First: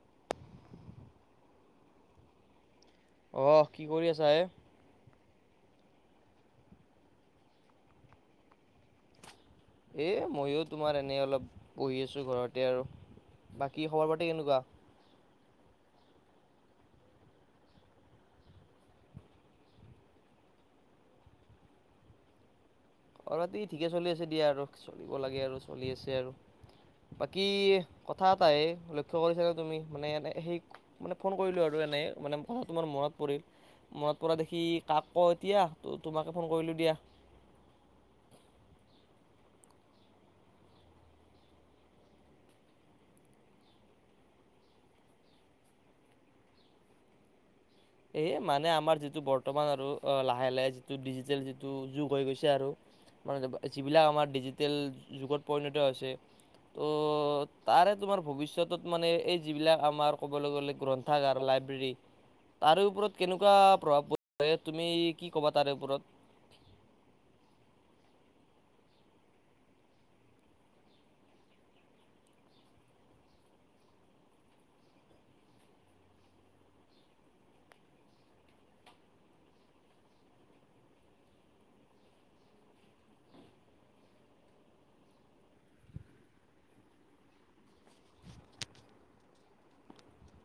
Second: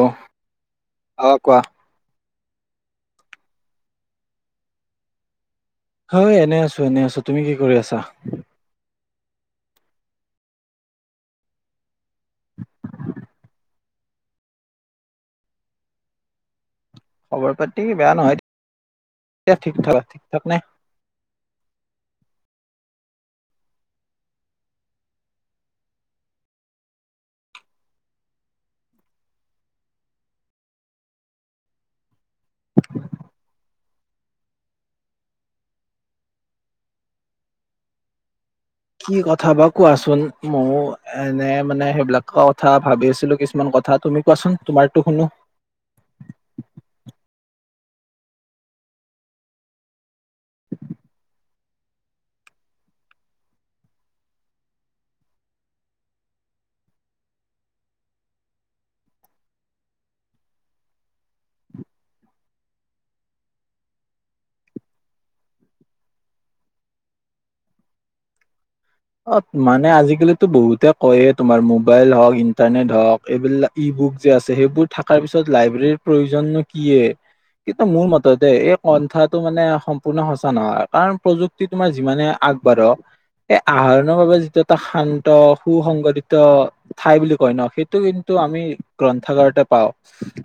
অ হ কোৱা আহ কি কৰি আছা এ? হয় এনে আছো এনে আছো তুমি কি কৰি আছা এ ময়ো তোমাৰ এনে অলপ বহি আছো ঘৰতে আৰু। বাকী খবৰ পাতি কেনেকুৱা খবৰ পাতি বেয়া নহয় ঠিক থাক ঠিক ঠাক নে? অ ৰাতি ঠিকে চলি আছে দিয়া আৰু চলিব লাগে আৰু চলি আছে আৰু। বাকী কথা এটাই লক্ষ্য কৰিছানো তুমি মানে সেই মানে ফোন কৰিলো আৰু? নাই মানে ম তোমাৰ মনত পৰিল মনত পৰা দেখি কাক ক এতিয়া ত তোমাকে ফোন কৰিলো দিয়া কি কথা বা কোৱাচোন ময়ো এনে মানে সেইবিলাকৰ কথা ভাবি আছিলো কিছুমান কথা- কথা তুমি কোৱাচোন তোমাৰো শুনো। [inaudible] এইে মানে আমাৰ যিটো বৰ্তমান আৰু অ লাহে লাহে যিটো ডিজিটেল যি টো যুগ হৈ গৈছে আৰু মানে যিবিলাক আমাৰ ডিজিটেল যুগত পৰিণত হৈছে। ত' তাৰে তোমাৰ ভৱিষ্যতত মানে এই যিবিলাক আমাৰ ক'বলৈ গ'লে গ্ৰন্থাগাৰ লাগ ফাইব্ৰে তাৰে ওপৰত কেনেকুৱা প্ৰভাৱ পৰিছে তুমি কি কবা তাৰে ওপৰত [unintelligible] অ মানে আজিকালিতো বহুতে কয় তোমাৰ মোবাইল হওক ইন্টাৰনেট হওক এইবিলাক ই বু যে সেইবোৰ থ পিছত লাইব্ৰৰ প্ৰয়ো কি? কিন্তু মোৰ মতেতে এই কন্থাটো মানে সম্পূৰ্ণ সঁচা নহয় কাৰণ প্ৰযুক্তি তোমাৰ যিমানে আগ বাঢ়ো। আহৰণৰ বাবে যিটো এটা শান্ত সু সংংগঠিত ঠাই বুলি কয় ন সেইটো কিন্তু আমি। গ্ৰন্থাগাৰতে পাওঁ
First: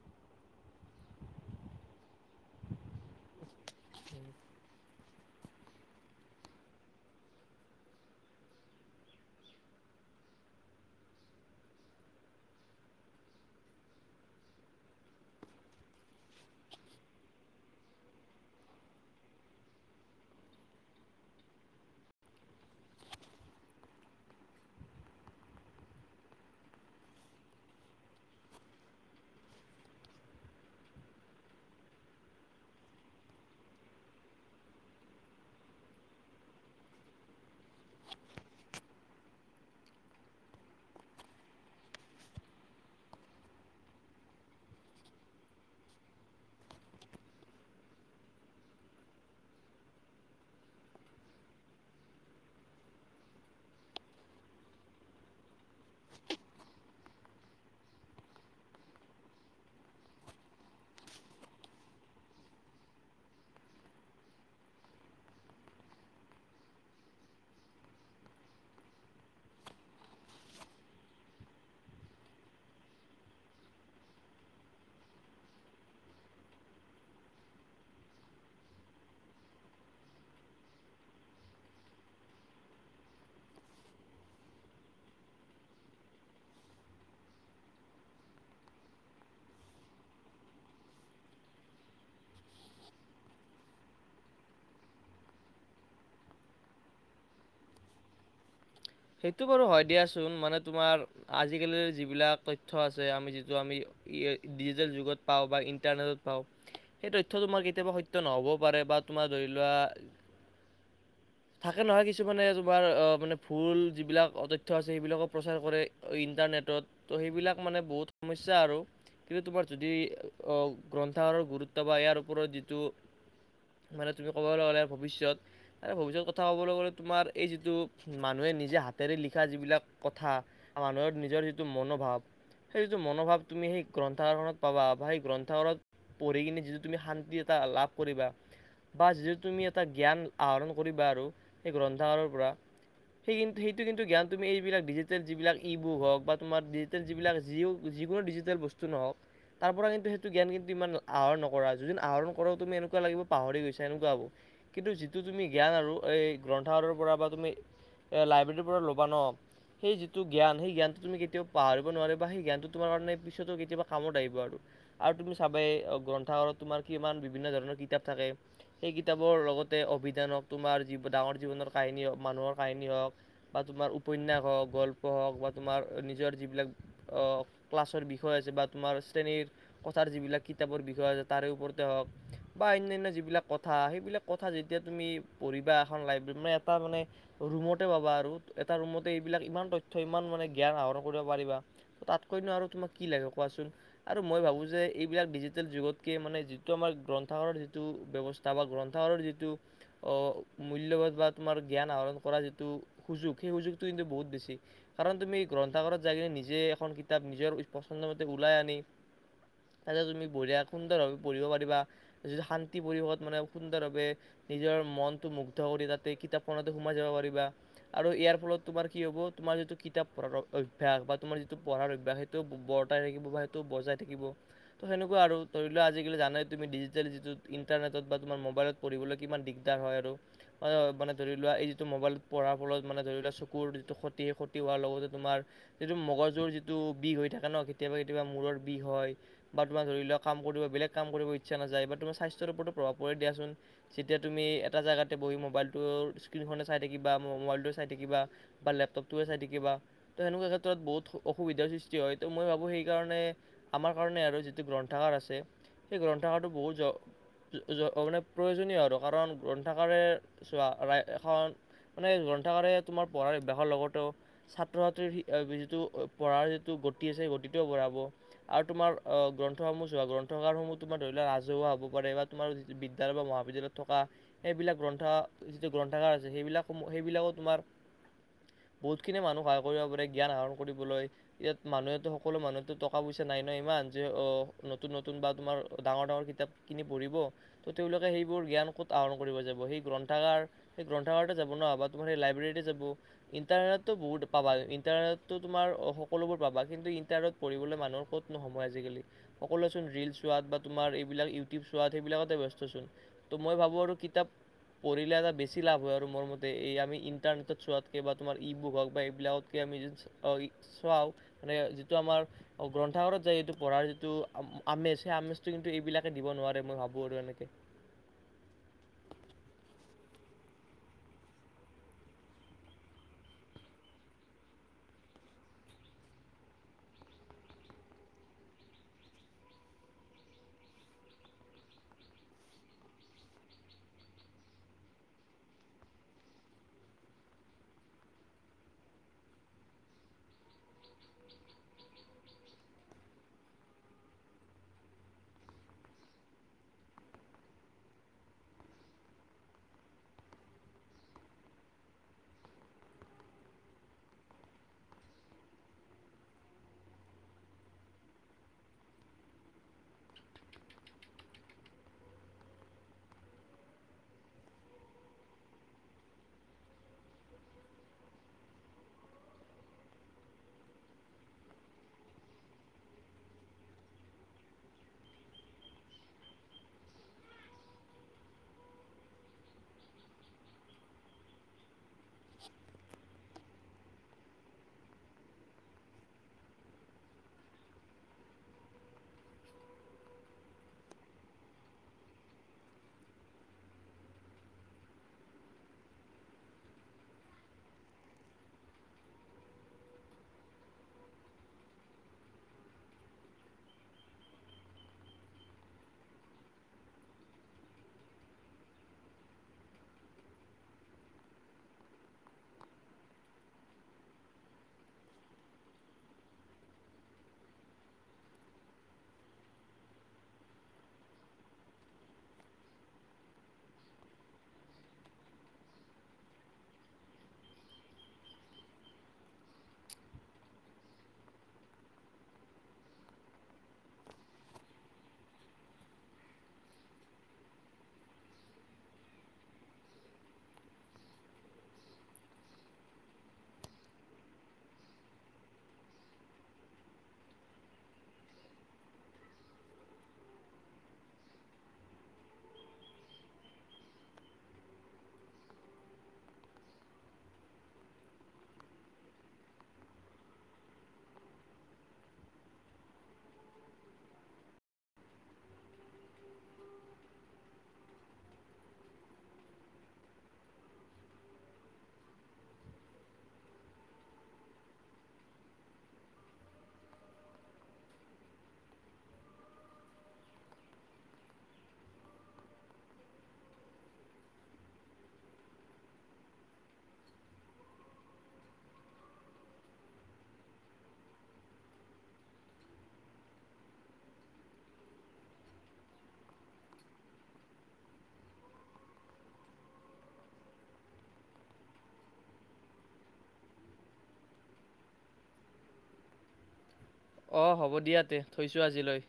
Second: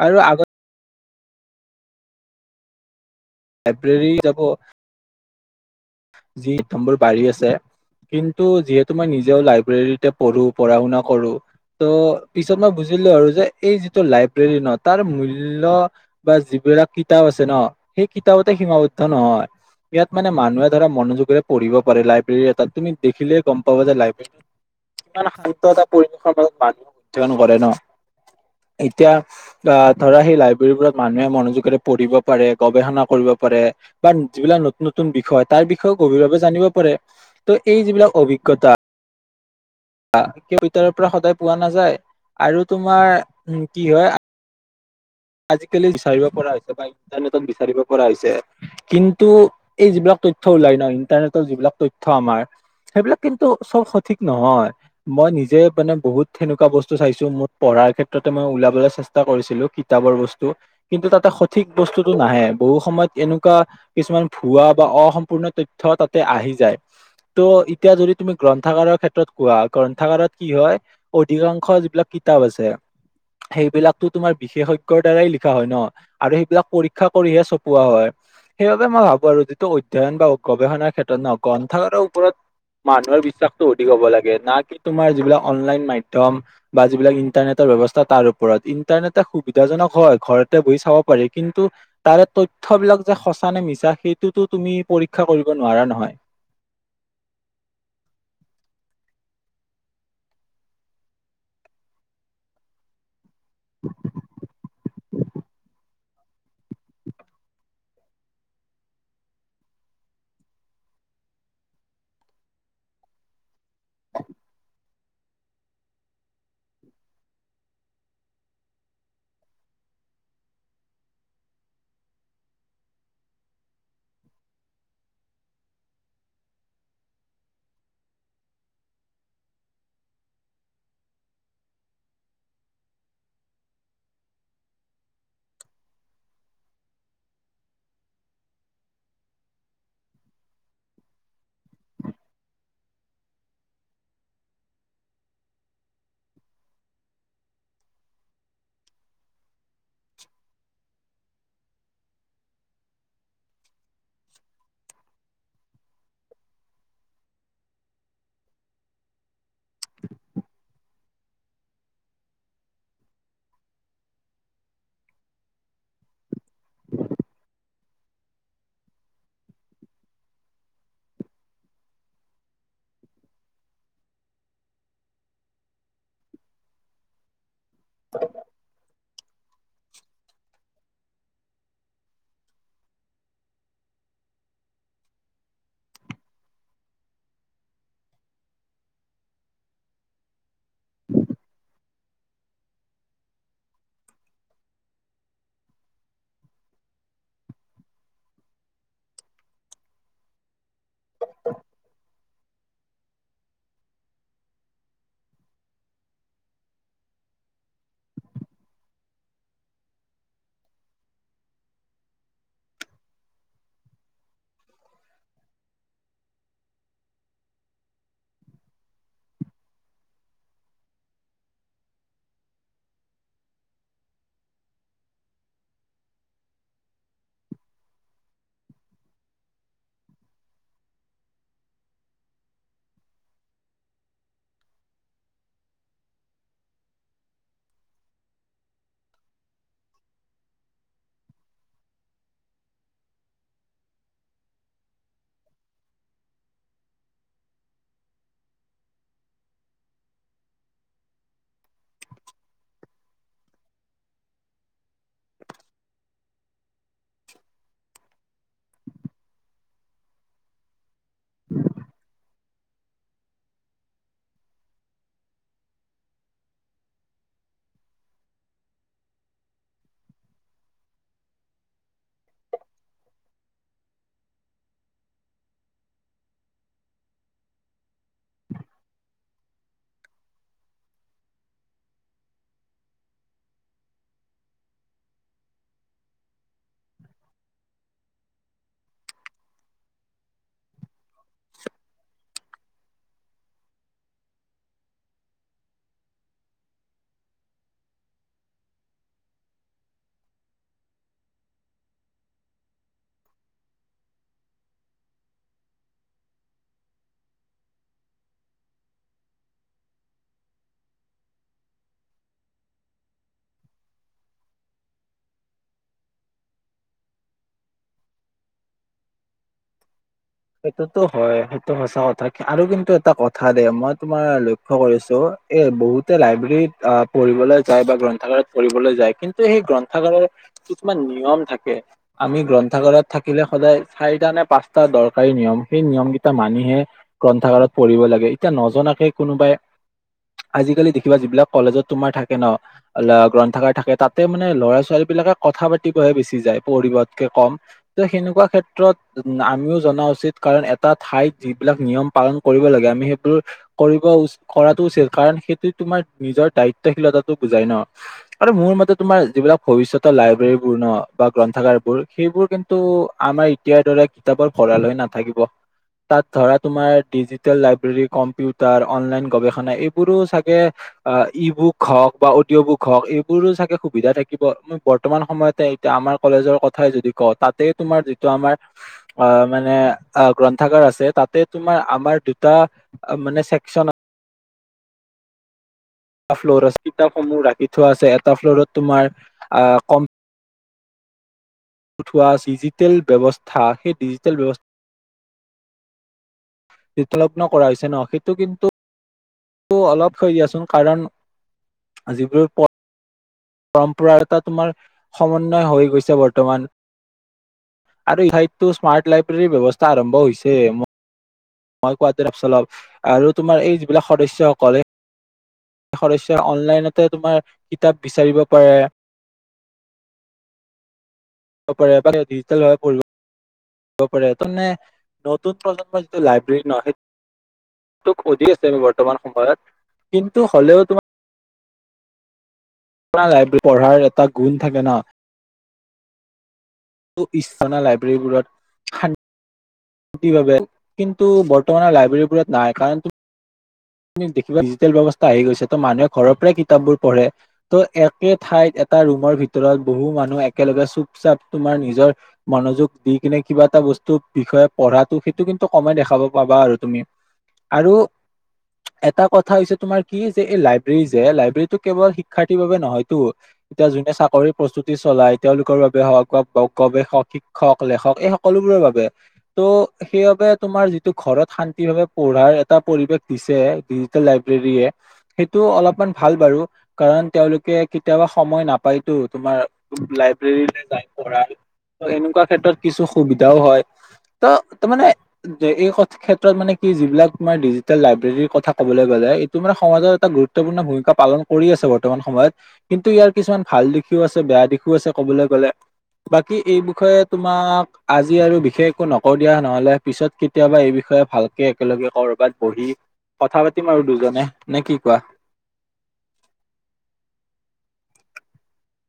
আৰু আগত লাইব্ৰেৰী যাব যি নম্বৰ বাঢ়ি আছে কিন্তু যিহেতু মই নিজেও লাইব্ৰেৰীতে পঢ়ো পঢ়া শুনা কৰো। ত' পিছত মই বুজিলো আৰু যে এই যিটো লাইব্ৰেৰী ন তাৰ মূল্য বা যি দুটা কিতাপ আছে ন সেই কিতাপতে সীমাবদ্ধ নহয় ইয়াত মানে মানুহে। ধ মনোযোগে পঢ়িব পাৰে লাইব্ৰেৰী এাত তুমি দেখিলে গম পাবা যে লাইব্ৰেৰী কিমান শান্ত এটা পৰিৱেশৰ মাজত মানুহ উদযাপন কৰে ন এতিয়া ধৰা সেই লাইব্ৰেৰীবোৰত মানুহে মনোযোগৰে পঢ়িব পাৰে গৱেষণা কৰিব পাৰে বা যিবিলাক নতুন নতুন বিষয় তাৰ বিষয়েও গভীৰভাৱে জানিব পাৰে ত' এই যিবিলাক অভিজ্ঞতা ক ভিতৰৰ পৰা সদায় পোৱা নাযায় আৰু তোমাৰ উম কি হয় আজিকালি বিচাৰিব পৰা হৈছে বা ইণ্টাৰনেটত বিচাৰিব পৰা হৈছে কিন্তু এই যিবিলাক তথ্য ওলাই ন ইণ্টাৰনেটৰ যিবিলাক তথ্য আমাৰ সেইবিলাক কিন্তু চব সঠিক নহয়, মই নিজে মানে বহুত সেনেকুৱা বস্তু চাইছো মোৰ পঢ়া তাৰ ক্ষেত্ৰতে মই ওলাবলৈ চেষ্টা কৰিছিলো কিতাপৰ বস্তু কিন্তু তাতে সঠিক বস্তুটো নাহে বহু সময়ত এনেকুৱা কিছুমান ভুৱা বা অসম্পূৰ্ণ তথ্য তাতে আহি যায় ত' এতিয়া যদি তুমি গ্ৰন্থাগাৰৰ ক্ষেত্ৰত কোৱা, গ্ৰন্থাগাৰত কি হয় অধিকাংশ যিবিলাক কিতাপ আছে, সেইবিলাকতো তোমাৰ বিশেষ দ্বাৰাই লিখা হয় ন, আৰু সেইবিলাক পৰীক্ষা কৰিহে চপোৱা হয়। সেইবাবে মই ভাবো আৰু যিটো অধ্যয়ন বা গৱেষণাৰ ক্ষেত্ৰত ন গ্ৰন্থাগাৰৰ ওপৰত মানুহৰ বিশ্বাসতটো অধিক হ'ব লাগে না কি তোমাৰ যিবিলাক অনলাইন মাধ্যম বা যিবিলাক ইন্টাৰনেটৰ ব্যৱস্থা তাৰ ওপৰত ইণ্টাৰনেটে খুব সুবিধাজনক হয়, ঘৰতে বহি চাব পাৰি কিন্তু তাৰে তথ্যবিলাক যে সঁচা নে মিছা সেইটোতো তুমি পৰীক্ষা কৰিব নোৱাৰা নহয় [unintelligible] সেইটো বাৰু হয় দিয়াচোন মানে তোমাৰ আজিকালিৰ যিবিলাক তথ্য আছে আমি য' আমি ডিজিটেল যুগত পাওঁ বা ইণ্টাৰনেটত সেই তথ্য তোমাৰ কেতিয়াবা সত্য নহবও পাৰে বা তোমাৰ ধৰি লোৱা থাকে নহয় কিছুমানে তোমাৰ আহ মানে ভুল যিবিলাক তথ্য আছে সেইবিলাকো প্ৰচাৰ কৰে ইণ্টাৰনেটত ত' সেইবিলাক মানে বহু সমস্যা এ আৰু কিন্তু তোমাৰ যদি অহ গ্ৰন্থাগাৰ গুৰুত্ব বা ইয়াৰ ওপৰত যিটো মানে তুমি ক'বলে গ'লে ভৱিষ্যত আৰু ভৱিষ্যত কথা ক'বলে গ'লে তোমাৰ এই যিটো মানুহে নিজে হাতেৰে লিখা যিবিলাক কথা মানুহৰ নিজৰ যিটো মনোভাৱ সেইটো মনোভাৱ তুমি সেই গ্ৰন্থাগাৰখনত পাবা বা সেই গ্ৰন্থ পঢ়ি কিনে যিটো তুমি শান্তি এটা লাভ কৰিবা বা যিটো তুমি এটা জ্ঞান আহৰণ কৰিবা আৰু সেই গ্ৰন্থাখনৰ পৰা সেই সেইটো কিন্তু জ্ঞান এইবিলাক ডিজিটেল যিবিলাক ই বু হওক বা ডিজিটেল যিবিলাক যিও যিকোনো ডিজিটেল বস্তু নহওক তাৰ পৰা কিন্তু সেইটো জ্ঞান কিন্তু ইমান আহৰণ নকৰা, যদি আহৰণ কৰাও তুমি এনেকুৱা লাগিব পাহৰি গৈছা এনেকুৱা হ'ব। কিন্তু যিটো তুমি জ্ঞান আৰু এই গ্ৰন্থাৰৰ পৰা বা তুমি এ লাইব্ৰেৰী পৰা ল'বা ন সেই যিটো জ্ঞান, সেই জ্ঞানটো তুমি কেতিয়াও পাহৰিব নোৱাৰিবা, সেই জ্ঞানটো তোমাৰ কাৰণে পিছতো কেতিয়া কামত আহিব আৰু। আৰু তুমি চাবেই গ্ৰন্থাগত তোমাৰ কিমান বিভিন্ন ধৰণৰ কিতাপ থাকে সেই কিতাপৰ লগত তাতে অভিধান হক তোমাৰ জি ডাঙৰ জীৱনৰ কাহিনী হওক মানুহৰ কাহিনী হওক বা তোমাৰ উপন্যাস হওক গল্প হওক বা তোমাৰ নিজৰ যিবিলাক অ ক্লাছৰ বিষয় আছে বা তোমাৰ শ্ৰেণীৰ কথাৰ যিবিলাক কিতাপৰ বিষয়ে আ তাৰে ওপৰতে হওক বা অন্যান্য যিবিলাক কথা সেইবিলাক কথা যেতিয়া তুমি পৰি কিবা এখন লাইব্ৰেৰী মানে এটা মানে ৰুমতে পাবা আৰু এটা ৰুমতে এইবিলাক ইমান তথ্য ইমান মানে জ্ঞান আহৰণ কৰিব পাৰিবা তাত কনো আৰু তোমাক কি লাগে কোৱাচোন, আৰু মই ভাবোঁ যে এইবিলাক ডিজিটেল যুগতকৈ মানে যিটো আমাৰ গ্ৰন গৰ যিটো ব্যৱস্থা বা গ্ৰন্থাৰৰ যিটো মূল্যবধ বা তোমাৰ জ্ঞান আহৰণ কৰা যিটো সুযোগ সেই সুযোগটো কিন্তু বহুত বেছি কাৰণ তুমি গ্ৰন্থাগাৰত যাই কিনে নিজে এখন কিতাপ নিজৰ পচন্দ মতে ওলাই আনি ততে তুমি বঢ়িয়া সুন্দৰভাৱে বঢ়িব পাৰিবা য শান্তি পৰিৱেশত মানে সুন্দৰভাৱে নিজৰ মন টো মুগ্ধ কৰি তাতে কিতাপ পঢ়াতে ব পাৰিবা, আৰু ইয়াৰ ফলত তোমাৰ কি হ'ব তোমাৰ যিটো কিতাপ পৰাৰ অভ্যাস বা তোমাৰ যিটো প ভাল অভ্যস সেইটো বৰ্তাই থাকিব বা সেইটো বজাই থাকিব ত সেনেকুৱা আৰু ধৰি লোৱা আজিকালি জানাই তুমি ডিজিটেল যিটোত ইণ্টাৰনেটত বা তোমাৰ মোবাইলত পঢ়িবলৈ কিমান দিগদাৰ হয় আৰু মান ধৰি লোৱা এই টো মোবাইলত পঢ়াৰ ফলত মানে ধৰি লোৱা চকুৰ যিটো ক্ষতি, সেই ক্ষতি হোৱাৰ লগতে তোমাৰ যিটো মগজুৰ যিটো বিষ হৈ থাকে ন কেতিয়াবা কেতিয়াবা মূৰ বিষ হয় বা তোমাৰ ধৰি লোৱাক কাম কৰিব বেলেগ কাম কৰিব ইচ্ছা নাযায় তোমাৰ স্বাস্থ্যৰ ওপৰত প্ৰভাৱ পৰে দিয়াচোন যেতিয়া তুমি এটা জেগাতে বহি মোবাইলটো স্ক্ৰীন খনে চাই। ম ব সৃষ্টি হয় ত মই ভাবো সেইকাৰণে আমাৰ কাৰণে আৰু যিটো গ্ৰন্থাগাৰ আছে সেই গ্ৰন্থগাৰটো বহুত মানে প্ৰয়োজনীয় আৰু কাৰণ গ্ৰন্থাগাৰে চোৱা এখন মানে গ্ৰন্থাকাৰে তোমাৰ পঢ়াৰ অভ্যাসৰ লগতে ছাত্ৰ-ছাত্ৰীৰ যিটো পঢ়াৰ যি। গতি আছে গতিটোও বঢ়াব আৰু তোমাৰ অ গ্ৰন্থসমূহোৱা গ্ৰন্থাগাৰসমূহ তোমাৰ ধৰি লোৱা ৰাজহুৱা হ'ব পাৰে বা তোমাৰ যিটো বিদ্যালয় বা মহাবিদ্যালয়ত থকা সেইবিলাক গ্ৰন্থ যিটো গ্ৰন্থাগাৰ আছে। সেইবিলাক সেইবিলাকো তোমাৰ বহুত খিনি মানুহ সহায় কৰিব পাৰে জ্ঞান আহৰণ কৰিবলৈ ইয়াত মানুহেতো সকলো মানুহো টকা পইচা ন নাই নহয় ইমান যে অ নতুন নতুন বা তোমাৰ ডাঙৰ ডাঙৰ কিতাপ কিনি পঢ়িব তো তেওঁলোকে সেইবোৰ জ্ঞান ক'ত আহৰণ কৰিব যাব সেই গ্ৰন্থাগাৰ। সেই গ্ৰন্থাগাৰতে যাব ন বা তোমাৰ সেই লাইব্ৰেৰীতে যাব ইণ্টাৰনেটতো বহুত পাবা ইণ্টাৰনেটতো তোমাৰ অ সকলোবোৰ পাবা কিন্তু ইন্টাৰনেতত পঢ়িবলৈ মানুহৰ ক'ত নহ সময় আজিকালি সকলোৱ চোন ৰিল চোৱাত বা তোমাৰ। মই ভ ক বেছি লাভ হয় আৰু মোৰ মতে এই আমি ইণ্টাৰনেটত চোৱাতকে বা তোমাৰ ই বুক হওক বা এইবিলাকতকে আমি। চোৱাও মানে যিটো আমাৰ গ্ৰন্থাগাৰত যায় এইটো পঢ়াৰ যিটো আমেজ সেই আমেজটো। কিন্তু এইবিলাকে দিব নোৱাৰে মই ভাবো আৰু এনেকে। সেইটোতো হয় সেইটো সঁচা কথা আৰু কিন্তু এটা কথা দে মই তোমাৰ লক্ষ্য কৰিছো এ বহুতে লাইব্ৰেৰীত অহ পঢ়িবলৈ যায় বা গ্ৰন্থাগাৰত পঢ়িবলৈ যায় কিন্তু সেই গ্ৰন্থাগাৰত। কিছুমান নিয়ম থাকে আমি গ্ৰন্থাগাৰত থাকিলে সদায় চাৰিটা নে পাঁচটা দৰকাৰ। চৰকাৰী নিয়ম সেই নিয়ম কেইটা মানিহে গ্ৰন্থাগাৰত পঢ়িব লাগে এতিয়া নজনাকে কোনোবাই আজিকালি দেখিবা যিবিলাক কলেজত তোমাৰ থাকে নহ অ গ্ৰন্থাগাৰ থাকে তাতে মানে ল'ৰা-ছোৱালী। পাতিবে বিমনেুৱা ক্ষেত্ৰত আমিও জনা উচিত কাৰণ এটা ঠাইত যিবিলাক নিয়ম পালন কৰিব লাগে আমি সেইবোৰ কৰিব উ কৰাতো কাৰন সেইটো তোমাৰ নিজৰ দায়িত্বশীলতাটো বুজাই নহ আৰু মোৰ মতে তোমাৰ যিবিলাক। লাইব্ৰেৰী বৰ্ণ বা গ্ৰন্থাগাৰবোৰ সেইবোৰ কিন্তু আমাৰ এতিয়াৰ দৰে কিতাপৰ ভৰা লৈ নাথাকিব তাত ধৰা তোমাৰ ডিজিটেল লাইব্ৰেৰী কম্পিউটাৰ অনলাইন গৱেষণা এইবোৰো চাগে অ ই বুক হওক বা অডিঅ' বুক হওক এইবোৰো চাগে সুবিধা থাকিব বৰ্তমান সময়তে এতিয়া। আমাৰ কলেজৰ কথাই যদি কওঁ তাতে তোমাৰ যিটো আমাৰ অ মানে গ্ৰন্থাগাৰ আছে তাতে তোমাৰ আমাৰ দুটা মানে [unintelligible] এটা ফ্ল'ৰত কিতাপসমূহ ৰাখি থোৱা আছে এটা ফ্ল'ৰত তোমাৰ অহ কম। উঠোৱা ডিজিটেল ব্যৱস্থা সেই ডিজিটেল ব্যৱস্থা তথ্যলগ্ন কৰা হৈছে ন সেইটো কিন্তু টো অলপ থৈ দিয়াচোন কাৰণ যিবোৰ পৰম্পৰা এটা তোমাৰ সমন্বয় হৈ গৈছে বৰ্তমান আৰু ইঠাইততো স্মাৰ্ট লাইব্ৰেৰীৰ ব্যৱস্থা আৰম্ভ হৈছে মই কোৱাতঅলপ চলপ আৰু তোমাৰ এই যিবিলাক সদস্যসকলে অনলাইনতে তোমাৰ কিতাপ বিচাৰিব পাৰে। ডিজিটেলভাৱে পৰি দ পাৰে তাৰমানে নতুন প্ৰজন্মৰ যিটো লাইব্ৰেৰী নহয় সেই তোক সুধি আছে বৰ্তমান সময়ত কিন্তু হলেও তোমাৰ লাইব্ৰেৰী পঢ়াৰ এটা গুণ থাকে ন ইছনা লাইব্ৰেৰীবোৰত। কি ভাবে কিন্তু বৰ্তমানৰ লাইব্ৰেৰীবোৰত নাই কাৰণ দেখিবা ডিজিটেল ব্যয়স্থা আহি গৈছে ত মানুহে ঘৰৰ পৰাই কিতাপ বোৰ পঢ়ে ত' একে ঠাইত এটা ৰুমৰ ভিতৰত বহু মানুহ একেলগে চুপ- চাপ তোমাৰ নিজৰ মনোযোগ দি কিনে কিবা এটা বস্তুৰ বিষয়ে পঢ়াটো সেইটো কিন্তু কমে দেখা পাবা আৰু তুমি আৰু এটা কথা হৈছে তোমাৰ কি যে এই লাইব্ৰেৰী যে লাইব্ৰেৰীটো কেৱল শিক্ষাৰ্থীৰ বাবে নহয়তো যোনে চাকৰিৰ প্ৰস্তুতি চলাই তেওঁলোকৰ বাবে হওঁক বা গৱেষক, শিক্ষক, লেখক এই সকলোবোৰ বাবে ত' সেইবাবে তোমাৰ যিটো ঘৰত শান্তি ভাৱে পঢ়াৰ এটা পৰিৱেশ দি ছে ডিজিটেল লাইব্ৰেৰী য়ে সেইটো অলপমান ভাল বাৰু কাৰণ তেওঁলোকে কেতিয়াবা সম য় নাপায়টো তোমাৰ লাইব্ৰেৰীত যাই পঢ়া। এনেকুৱা ক্ষেত্ৰত কিছু সুবিধাও হয়। ত' তাৰ মানে এই ক্ষেত্ৰত মানে কি যিবিলাক তোমাৰ ডিজিটেল লাই ব্ৰেৰী কথা ক'বলৈ গ'লে ইটো মানে সমাজৰ গুৰুত্বপূৰ্ণ ভূমিকা পালন কৰি আছে বৰ্তমান সময়ত। কিন্তু ইয়াত কিছুমান ভাল দিশো আছে বেয়া দিশো আছে কবলৈ গ'লে। বাকী এই বিষয়ে তোমাক আজি আৰু বিশেষ একো নকওঁ দিয়া নহ'লে পিছত কেতিয়াবা এই বিষয়ে টে ভালকে একেলগে ক'ৰবাত বহি। কথা পাতিম আৰু দুজনে নে কি কোৱা। অ' হ'ব দিয়া তে থৈছোঁ আজিলৈ।